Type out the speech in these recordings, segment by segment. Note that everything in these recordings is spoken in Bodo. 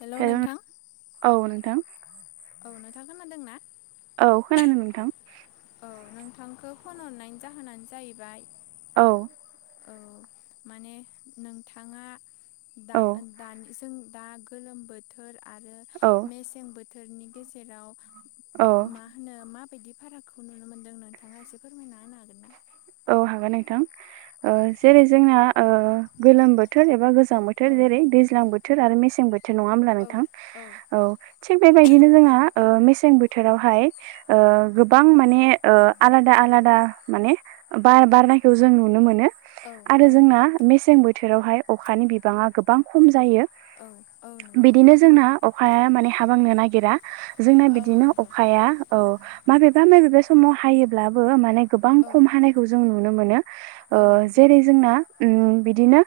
हेलौ हेल' नोंथां [unintelligible] औ नोंथां औ नोंथां खोनादों ना? औ खोनादों नोंथां? औ नोंथांखौ फन हरनायनि जाहोनानो जाहैबाय औ औ माने नोंथाङा दा दानि जोंनि दा गोलोम बोथोर आरो औ मेसें बोथोरनि गेजेराव औ मा होनो माबायदि फारागखौ नुनो मोनदों नोंथाङा एसे फोरमायना होनो हागोन ना [inaudible] औ हागोन नोंथां औ जेरै जोंना गोलोम बोथोर एबा गोजां बोथोर औ जेरै दैज्लां बोथोर बोथोर मेसें बोथोर नङा होनब्ला नोंथां औ थिग बेबायदिनो जोङा ओ‌ मेसें बोथोरावहाय ओ गोबां माने आलादा आलादा माने बार बारनायखौ जों नुनो मोनो औ आरो औ जोंना नंगौ मेसें बोथोरावहाय अखानि बिबाङा गोबां खम जायो औ औ नंगौ बिदिनो जोंना अखाया माने हाबांनो नागिरा जोंना औ बिदिनो नंगौ अखाया औ माबेबा माबेबा समाव हायोब्लाबो माने गोबां औ खम हानायखौ जों नुनो मोनो ओ औ नंगौ जेरै जोंना बिदिनो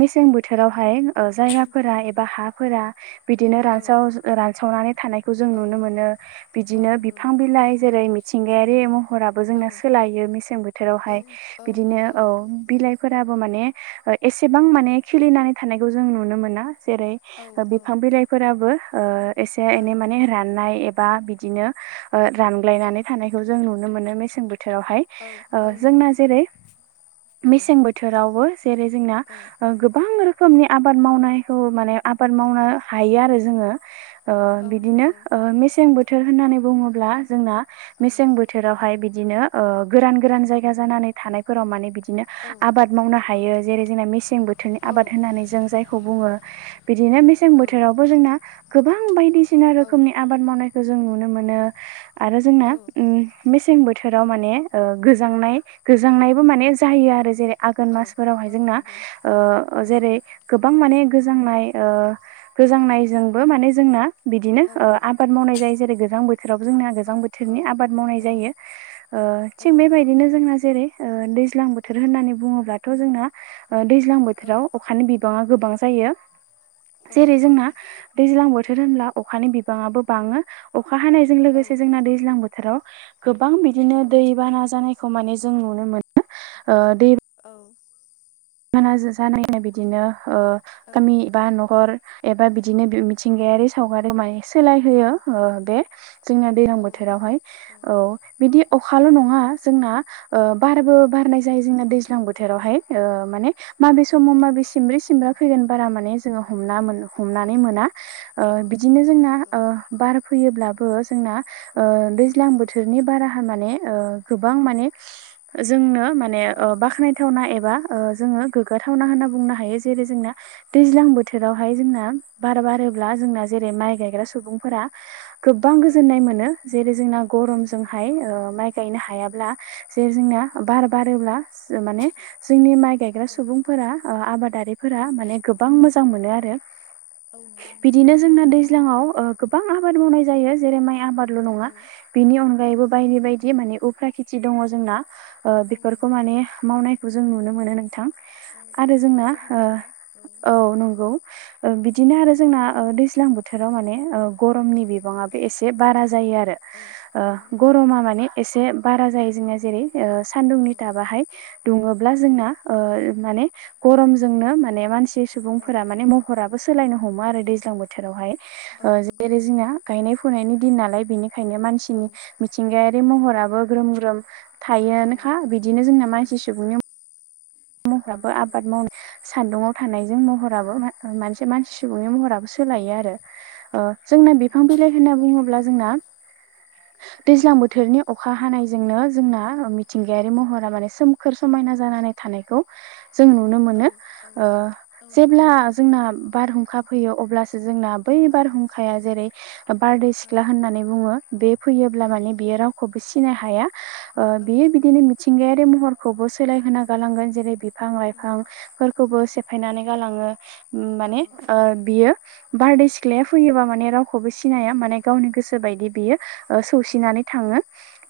मेसें बोथोरावहाय जायगाफोरा एबा हाफोरा बिदिनो औ रानसाव रानसावनानै थानायखौ जों औ नुनो मोनो औ बिदिनो नंगौ बिफां बिलाइ जेरै मिथिंगायारि महराबो औ जोंना सोलायो मेसें औ बोथोरावहाय औ बिदिनो नंगौ औ बिलाइ फोराबो माने एसेबां माने खिलिनानै थानायखौ जों नुनो मोना। जेरै औ औ बिफां बिलाइफोराबो एसे औ एनै माने राननाय एबा बिदिनो औ रानग्लायनानै थानायखौ जों नुनो मो नो मेसें बोथावहाय औ ओ औ नंगौ जोंना नोंथां जेरै औ मेसें बोथोरावबो जेरै जोंना औ गोबां रो खोमनि आबाद मावनायखौ माने आबाद मावनो हायो आरो जोङो ओ औ बिदिनो नंगौ मेसें बोथोर होननानै बुङोब्ला जोंना औ मेसें बोथोरावहाय बि दिनो गोरान गोरान जायगा जानानै थानायफोराव माने बिदि नो औ आबाद मावनो औ हायो जेरै जोंना मेसें बोथोरनि औ आबाद होननानै जों जायखौ बुङो बिदिनो मेसें बोथोरावबो जोंना गोबां बायदिसिना औ रोखोमनि आबाद मावनाय खौ जों नुनो मोनो आरो जोंना उम मेसें बोथोराव माने ओ गोजांनाय गोजांनायबो माने जायो आरो जेरै आघोन औ मासफोरावहाय औ जोंना नंगौ ओ औ जेरै गोबां माने गोजांनाय ओ गोजांनायजोंबो माने जोंना बिदिनो औ आबाद मावनाय जायो जेरै गोजां बोथोराव जोंना गोजां औ बोथोरनि आबाद मावनाय औ जायो ओ औ थिग नंगौ बेबायदिनो जोंना जेरै ओ दैज्लां बोथोर होननानै बुङोब्लाथ' जोंना ओ दैज्लां औ बोथोराव औ अखानि बिबाङा गोबां जायो जेरै औ जोंना दैज्लां बोथोर होनब्ला अखानि बिबाङाबो बाङो अखा हानायजों औ नंगौ औ लोगोसे जोंना दैज्लां बो थोराव गोबां बिदिनो दै बाना जानायखौ माने जों नुनो मोनो। औ [inaudible] [unintelligible] जानायनाय बिदिनो गामि औ एबा न'खर एबा बिदिनो मिथिंगायारि सावगारि माने सोलायहोयो औ ओ बे जोंना दैलां औ नंगौ बोथोरावहाय औ बिदि औ अखाल' नङा जोंना ओ बारबो बारनाय जायो जोंना दैज्लां बोथोरावहाय ओ माने माबे समाव माबे सिमब्रै सिमब्रा फैगोन बारा माने जोङो हमना मोनो। औ औ हमनानै मोना बिदिनो औ जोंना नंगौ बार फैयोब्लाबो जोंना औ दैज्लां बोथोरनि बारा माने गोबां माने जोंनो माने औ बाख्नायथावना एबा ओ जोङो गोग्गाथावना होनना बुंनो हायो। जेरै जोंना दैज्लां बोथोरावहाय जोंना बार बारोब्ला जोंना जेरै माइ गायग्रा सुबुंफोरा [inaudible] गोबां गोजोननाय मोनो जेरै जोंना गरमजोंहाय माइ गायनो हायाब्ला जेर जोंना बार बारोब्ला जो माने जोंनि माइ गायग्रा सुबुंफोरा ओ औ आबादारिफोरा माने गोबां मोजां मोनो आरो औ नंगौ नोंथां बिदिनो जोंना दैज्लाङाव ओ गोबां आबाद मावनाय जायो जेरै माइ आबाद ल' नङा औ बिनि औ अनगायैबो बायदि बायदि माने उफ्रा खेथि दङ जोंना ओ औ बेफोरखौ नंगौ माने मावनायखौ जों नुनो मोनो नोंथां। औ आरो जोंहा हा जोंना ओ बोरिफोराव औ नंगौ ओ बि दिनो आरो जोंना दैज्लां बोथोराव माने औ गरमनि बिबाङाबो एसे बारा जायो आरो औ गरमा माने एसे बारा जायो जोंना जेरै ओ औ सान्दुंनि गाबाहाय दुङोब्ला औ जोंना माने गरमजोंनो माने मानसि औ सुबुंफोरा माने महरा बो सोलायनो हमो आरो दैज्लां बोथोरावहाय औ ओ नंगौ जेरै नोंथां जोंनिया गायनाय फुनायनि दिन नालाय बेखायनो औ मानसिनि मिथिंगायारि महराबो ग्रोम ग्रोम औ थायोआानोखा बिदिनो जोंना मानसि सुबुंनि महराबो औ आबाद मावनाय सान्दुंवाव थानायजों महराबो औ मोनसे मानसि सुबुंनि महराबो औ सोलायो आरो। ओ जोंना बिफां बिलाइ होनना औ बुङोब्ला नंगौ जोंना दैज्लां औ बोथोरनि अखा हानायजोंनो जोंना मिथिंगायारि महरा माने सोमखोर समायना जानानै थानायखौ जों नुनो औ मोनो। औ ओ औ नंगौ जेब्ला नोंथां जोंना बारहुंखा फैयो अब्लासो जोंना बै औ बारहुंखाया जेरै बारदै औ सिख्ला होननानै बुङो बे औ फैयोब्ला माने बियो रावखौबो सिनाय हाया ओ बियो औ बिदिनो मिथिंगायारि महरखौबो सोलाय होनां गालांगोन जेरै बिफां लाइफांफोरखौबो सेफायनानै गालाङो माने ओ बियो बारदै सिख्लाया फैयोबा माने रावखौबो सिनाया माने गावनि गोसो बायदि बियो ओ सौसिनानै थाङो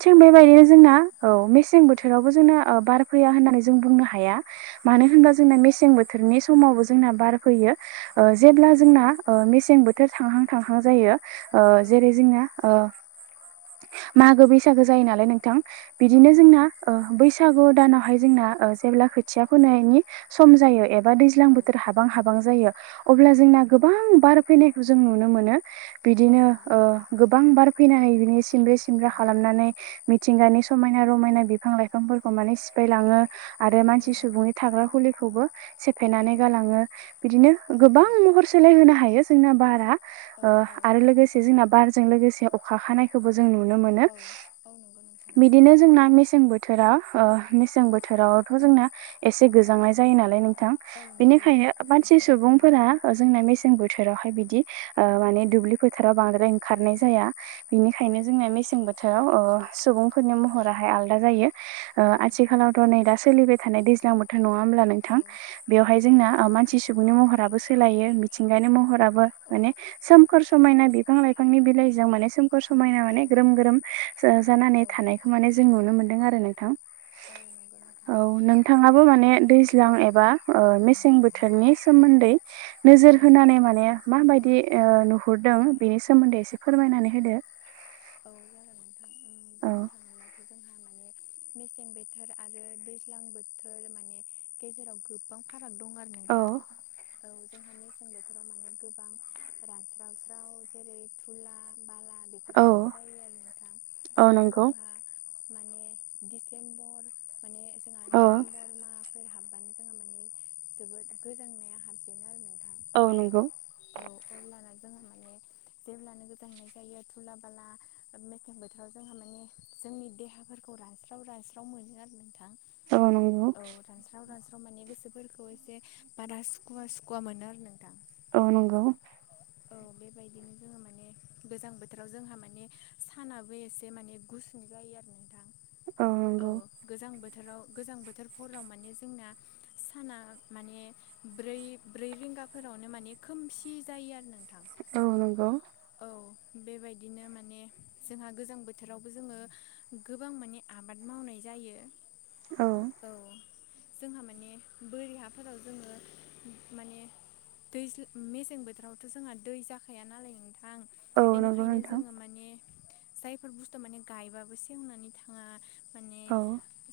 थिग नंगौ बेबायदिनो नोंथां जोंना औ मेसें बोथोरावबो जोंना ओ बार फैया होननानै जों बुंनो हाया औ मानो औ नंगौ होनबा जोंना नोंथां मेसें बोथोरनि समावबो जोंना बार फैयो ओ जेब्ला औ जोंना ओ मेसें बोथोर थांहां थांहां जायो ओ औ जेरै जोंना ओ मागो बैसागो जायो नालाय नोंथां औ बिदिनो जोंना नंगौ ओ बैसागु दानावहाय जोंना ओ जेब्ला खोथिया फोनायनि सम जायो एबा दैज्लां औ बोथोर हाबां हाबां जायो अब्ला जोंना औ नंगौ औ गोबां बार फैनायखौ जों नुनो मोनो बिदिनो औ ओ नंगौ गोबां बार फैनानै बिनि सिमब्रे सिमब्रे औ खालामनानै मिथिंगानि सम समायना रमायना बिफां लाइफांफोरखौ माने सिफायलाङो आरो औ मानसि नंगौ सुबुंनि थाग्रा खुलिखौबो औ सेफायनानै गालाङो बिदिनो गोबां महर सो [unintelligible] हायो जोंना बारा ओ औ आरो औ लोगोसे जोंना बारजों लोगोसे अखा खानायखोबो जो जों नुनो मोनो। औ नंगौ नोंथां बिनो जोंना मेसें बोथ थोरा औ मेसें बोथोरावथ' जोंना एसे गोजांनाय जायो नालाय नों थां नंगौ बेनिखायनो मानसि सुबुं फोरा ओ जोंना मेसें बोथोरावहाय बिदि ओ माने दुब्लि फोथाराव बांद्राय औ ओंखारनाय जाया औ बिनिखायनो जोंना मेसें बोथोराव ओ सुबुंफोरनि महराहाय आलादा जायो। ओ आथिखालावथ' नै दा सोलिबाय थानाय दैज्लां बोथोर नङा होनब्ला औ नोंथां बेवहाय जोंना मानसि सुबुंनि महराबो सोलायो मिथिंगानि महराबो औ माने सोमखोर समायना बिफां लाइफांनि बिलाइजों माने सो समायना माने औ ग्रोम ग्रोम जानानै थानायखौ माने जों नुनो मोन्दों आरो नोंथां औ नंगौ नोंथां औ नोंथाङाबो माने दैज्लां औ एबा औ मेसें बोथोरनि सोमोन्दै नो औ नोजोर होनानै माने माबायदि नुहुरदों बेनि सोमोन्दै एसे फोरमायनानै होदो। औ जागोन नोंथां ओम औ बुंनो थाङोब्लाथ' जोंहा माने मेसें बोथोर आरो दैज्लां बोथोर माने गेजेराव गोबां फा राग दं आरो औ नोंथां औ जों मेसें बोथोराव माने गोबां रानस्रावस्राव जेरै थुला बाला बे औ जायो आरो नोंथां औ जोंहा माने डिसेम्बर माने जोंहा औ नबेमबर माफोर हाबबानो जोंहा माने जोबोद गोजांनाया हाबजेनो आरो औ नंगौ औ अब्लाना जों माने जेब्लानो गोजांनाय जायो तुला ला मेसें बोथोराव जोंहा माने जोंनि देहाफोरखौ रानस्राव रानस्राव मोनो आरो ना थां औ नंगौ औ रानस्राव रानस्र माने गोसोफोरखौ एसे बारा सुखुवा सुखुवा मोनो आरो नोंथां औ नंगौ औ बेबायदिनो जोङो माने गोजां बोथोराव जोंहा माने सानाबो एसे माने गुसुं जायो आरो नोंथां औ गोजां बोथो राव गोजां बोथोर भराव माने जोंना साना माने ब्रै ब्रै रिं गाफोरावनो माने खोमसि जायो आरो ना औ नंगौ औ बेबायदि नो माने जोंहा गोजां बोथोरावबो जोङो गोबां माने आबाद मावनाय जायो औ जोंहा माने बोरि हाफोराव जोङो माने दैज्ल मेसें बोथोरावथ' जोंहा दै जाखाया नालाय नोंथां औ बेनिखायनो नंगौ नोंथां जोङो माने जायफोर बुस्थु माने गायबाबो सेवनानै थाङा माने औ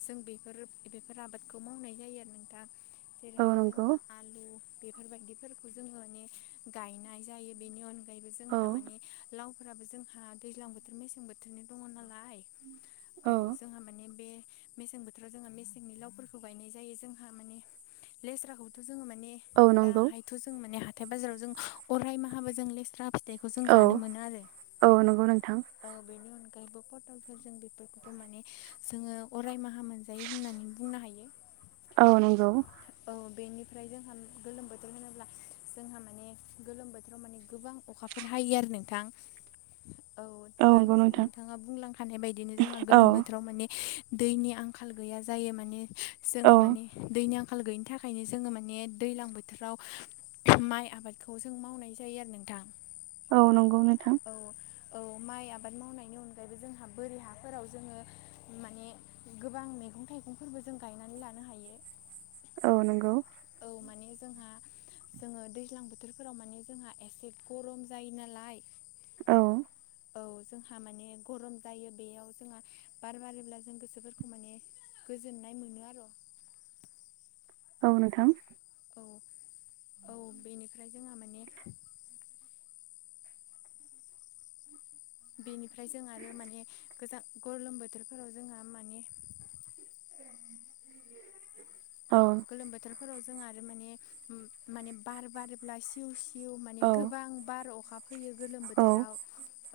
जों बेफोर बेफोर आबादखौ मावनाय जायो आरो नोंथां औ जेरैहाय नंगौ जोंहा आलु बेफोरबायदिफोरखौ जोङो माने गायनाय जायो बेनि अनगायैबो औ जोंहा माने लाव फोराबो जोंहा दैज्लां बोथोर मेसें बोथोरनि दङ नालाय औ जोंहा माने बे मेसें बोथोराव जोंहा मेसेंनि लावफोरखौ गायनाय जायो जोंहा माने लेस्राखौ जों माने औ नंगौ दाहायथ' जों माने हाथाय बाजाराव जों अराय माहाबो जों लेस्रा फिथाइखौ जों औ जानो मोनो आरो औ नंगौ नोंथां औ बेनि अनगायैबो फटलफोर जों बेफोरखौबो माने जोङो अरायमाहा मोनजायो होननानै बुंनो हायो औ नंगौ औ बेनिफ्राय जोंहा गोलोम बोथोर होनोब्ला जोंहा माने गोलोम बोथोराव माने गोबां अखा फोर हायो आरो नोंथां औ नंगौ दानिसो नोंथां नोंथाङा बुंलांखानाय बायदिनो जोंहा औ गोलोम बोथोराव माने दैनि आंखाल गैया जायो माने जोङो औ माने दैनि आं खाल गैयिनि थाखायनो जोङो माने दैलां बोथोराव माइ आबादखौ जों मावनाय जायो आरो नोंथां औ नंगौ नोंथां औ औ माइ आबाद मावनायनि अनगायैबो जोंहा बोरि हाफोराव जोङो माने गोबां मैगं थाइगंफोरबो जों गायनानै लानो हायो औ नंगौ औ माने जोंहा जोङो दैज्लां बोथोरफोराव माने जोंहा एसे गरम जायो नालाय औ औ जोंहा माने गरम जायो बेयाव जोंहा बार बारोब्ला जों गोसोफोरखौ माने गोजोननाय मोनो आरो' औ नोंथां औ औ बेनिफ्राय जोंहा माने बेनिफ्राय जों आरो माने गोजा गलम बोथोरफोराव जोंहा माने औ गोलोम बोथोरफोराव जोंहा आरो माने उम माने बार बारोबब्ला सिउ सिउ हिउ माने औ गोबां बार अखा फैयो गोलोम औ बोथोराव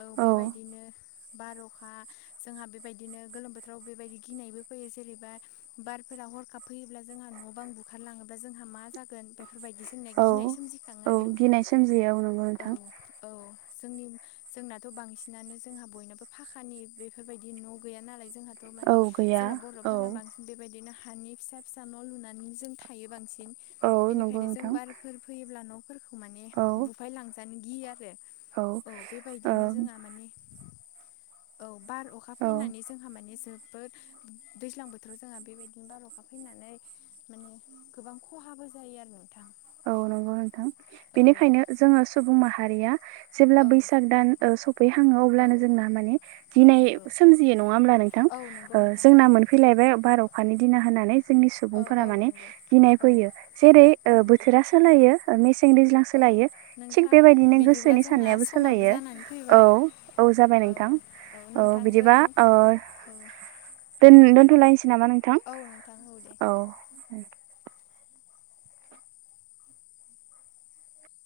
औ बेबायदिनो बार अखा जोंहा बेबायदिनो गोलोम बोथोराव बेबायदि गिनायबो फैयो जेरैबा बार फोरा हरखाब फैयोब्ला जोंहा न' बां बुखारलाङोबा जोंहा मा जागोन बे फोरबायदि जोंना औ गिनाय सोमजिखाङो औ आरो नोंथां गिनाय सोमजियो नंगौ औ नोंथां औ जोंनि जोंनाथ' बांसिनानो जोंहा बयनाबो फाखानि बेफोरबायदि न' गैया नालाय जोंहाथ' औ माने गैया जोंना औ बर'फोरा बांसिन बेबायदिनो हानि फिसा फिसा न' लुनानै जों थायो बांसिन औ नंगौ बेनिखायनो जों नोंथां बारफोर फैयोब्ला न' फोरखौ माने औ बुफायलांजानो गियो आ रो औ बेबायदिनो जोंहा औ माने औ बार अखा औ फैनानै जोंहा माने जोबोद दैज्लां बोथोराव जोंहा बेबायदिनो बार अखा फैनानै माने गोबां खहाबो जायो आरो नों औ नंगौ नोंथां बेनिखायनो जोङो सुबुं माहारिया जेब्ला औ बैसाग दान ओ सो फै हाङो अब्लानो जोंना माने औ गिनाय नंगौ सोमजियो नङा होमब्ला नोंथां औ नंगौ ओ नोंथां जोंना नंगौ मोनफैलाय बाय बार अखानि दिना होनानै जोंनि औ सुबुंफोरा औ माने नंगौ गिनाय औ फैयो जेरै औ ओ बो नंगौ थोरा सोलायो मेसें दैज्लां औ सोलायो थिग नोंथां बेबायदिनो बिदिब्ला गोसोनि जोंना साननायाबो समाबो सोलायो जानानै औ फैबाय औ जाबाय नोंथां औ बिदिबा ओ औ दोन दोनथ'लायनोसै नामा नोंथां औ नोंथां दे औ उम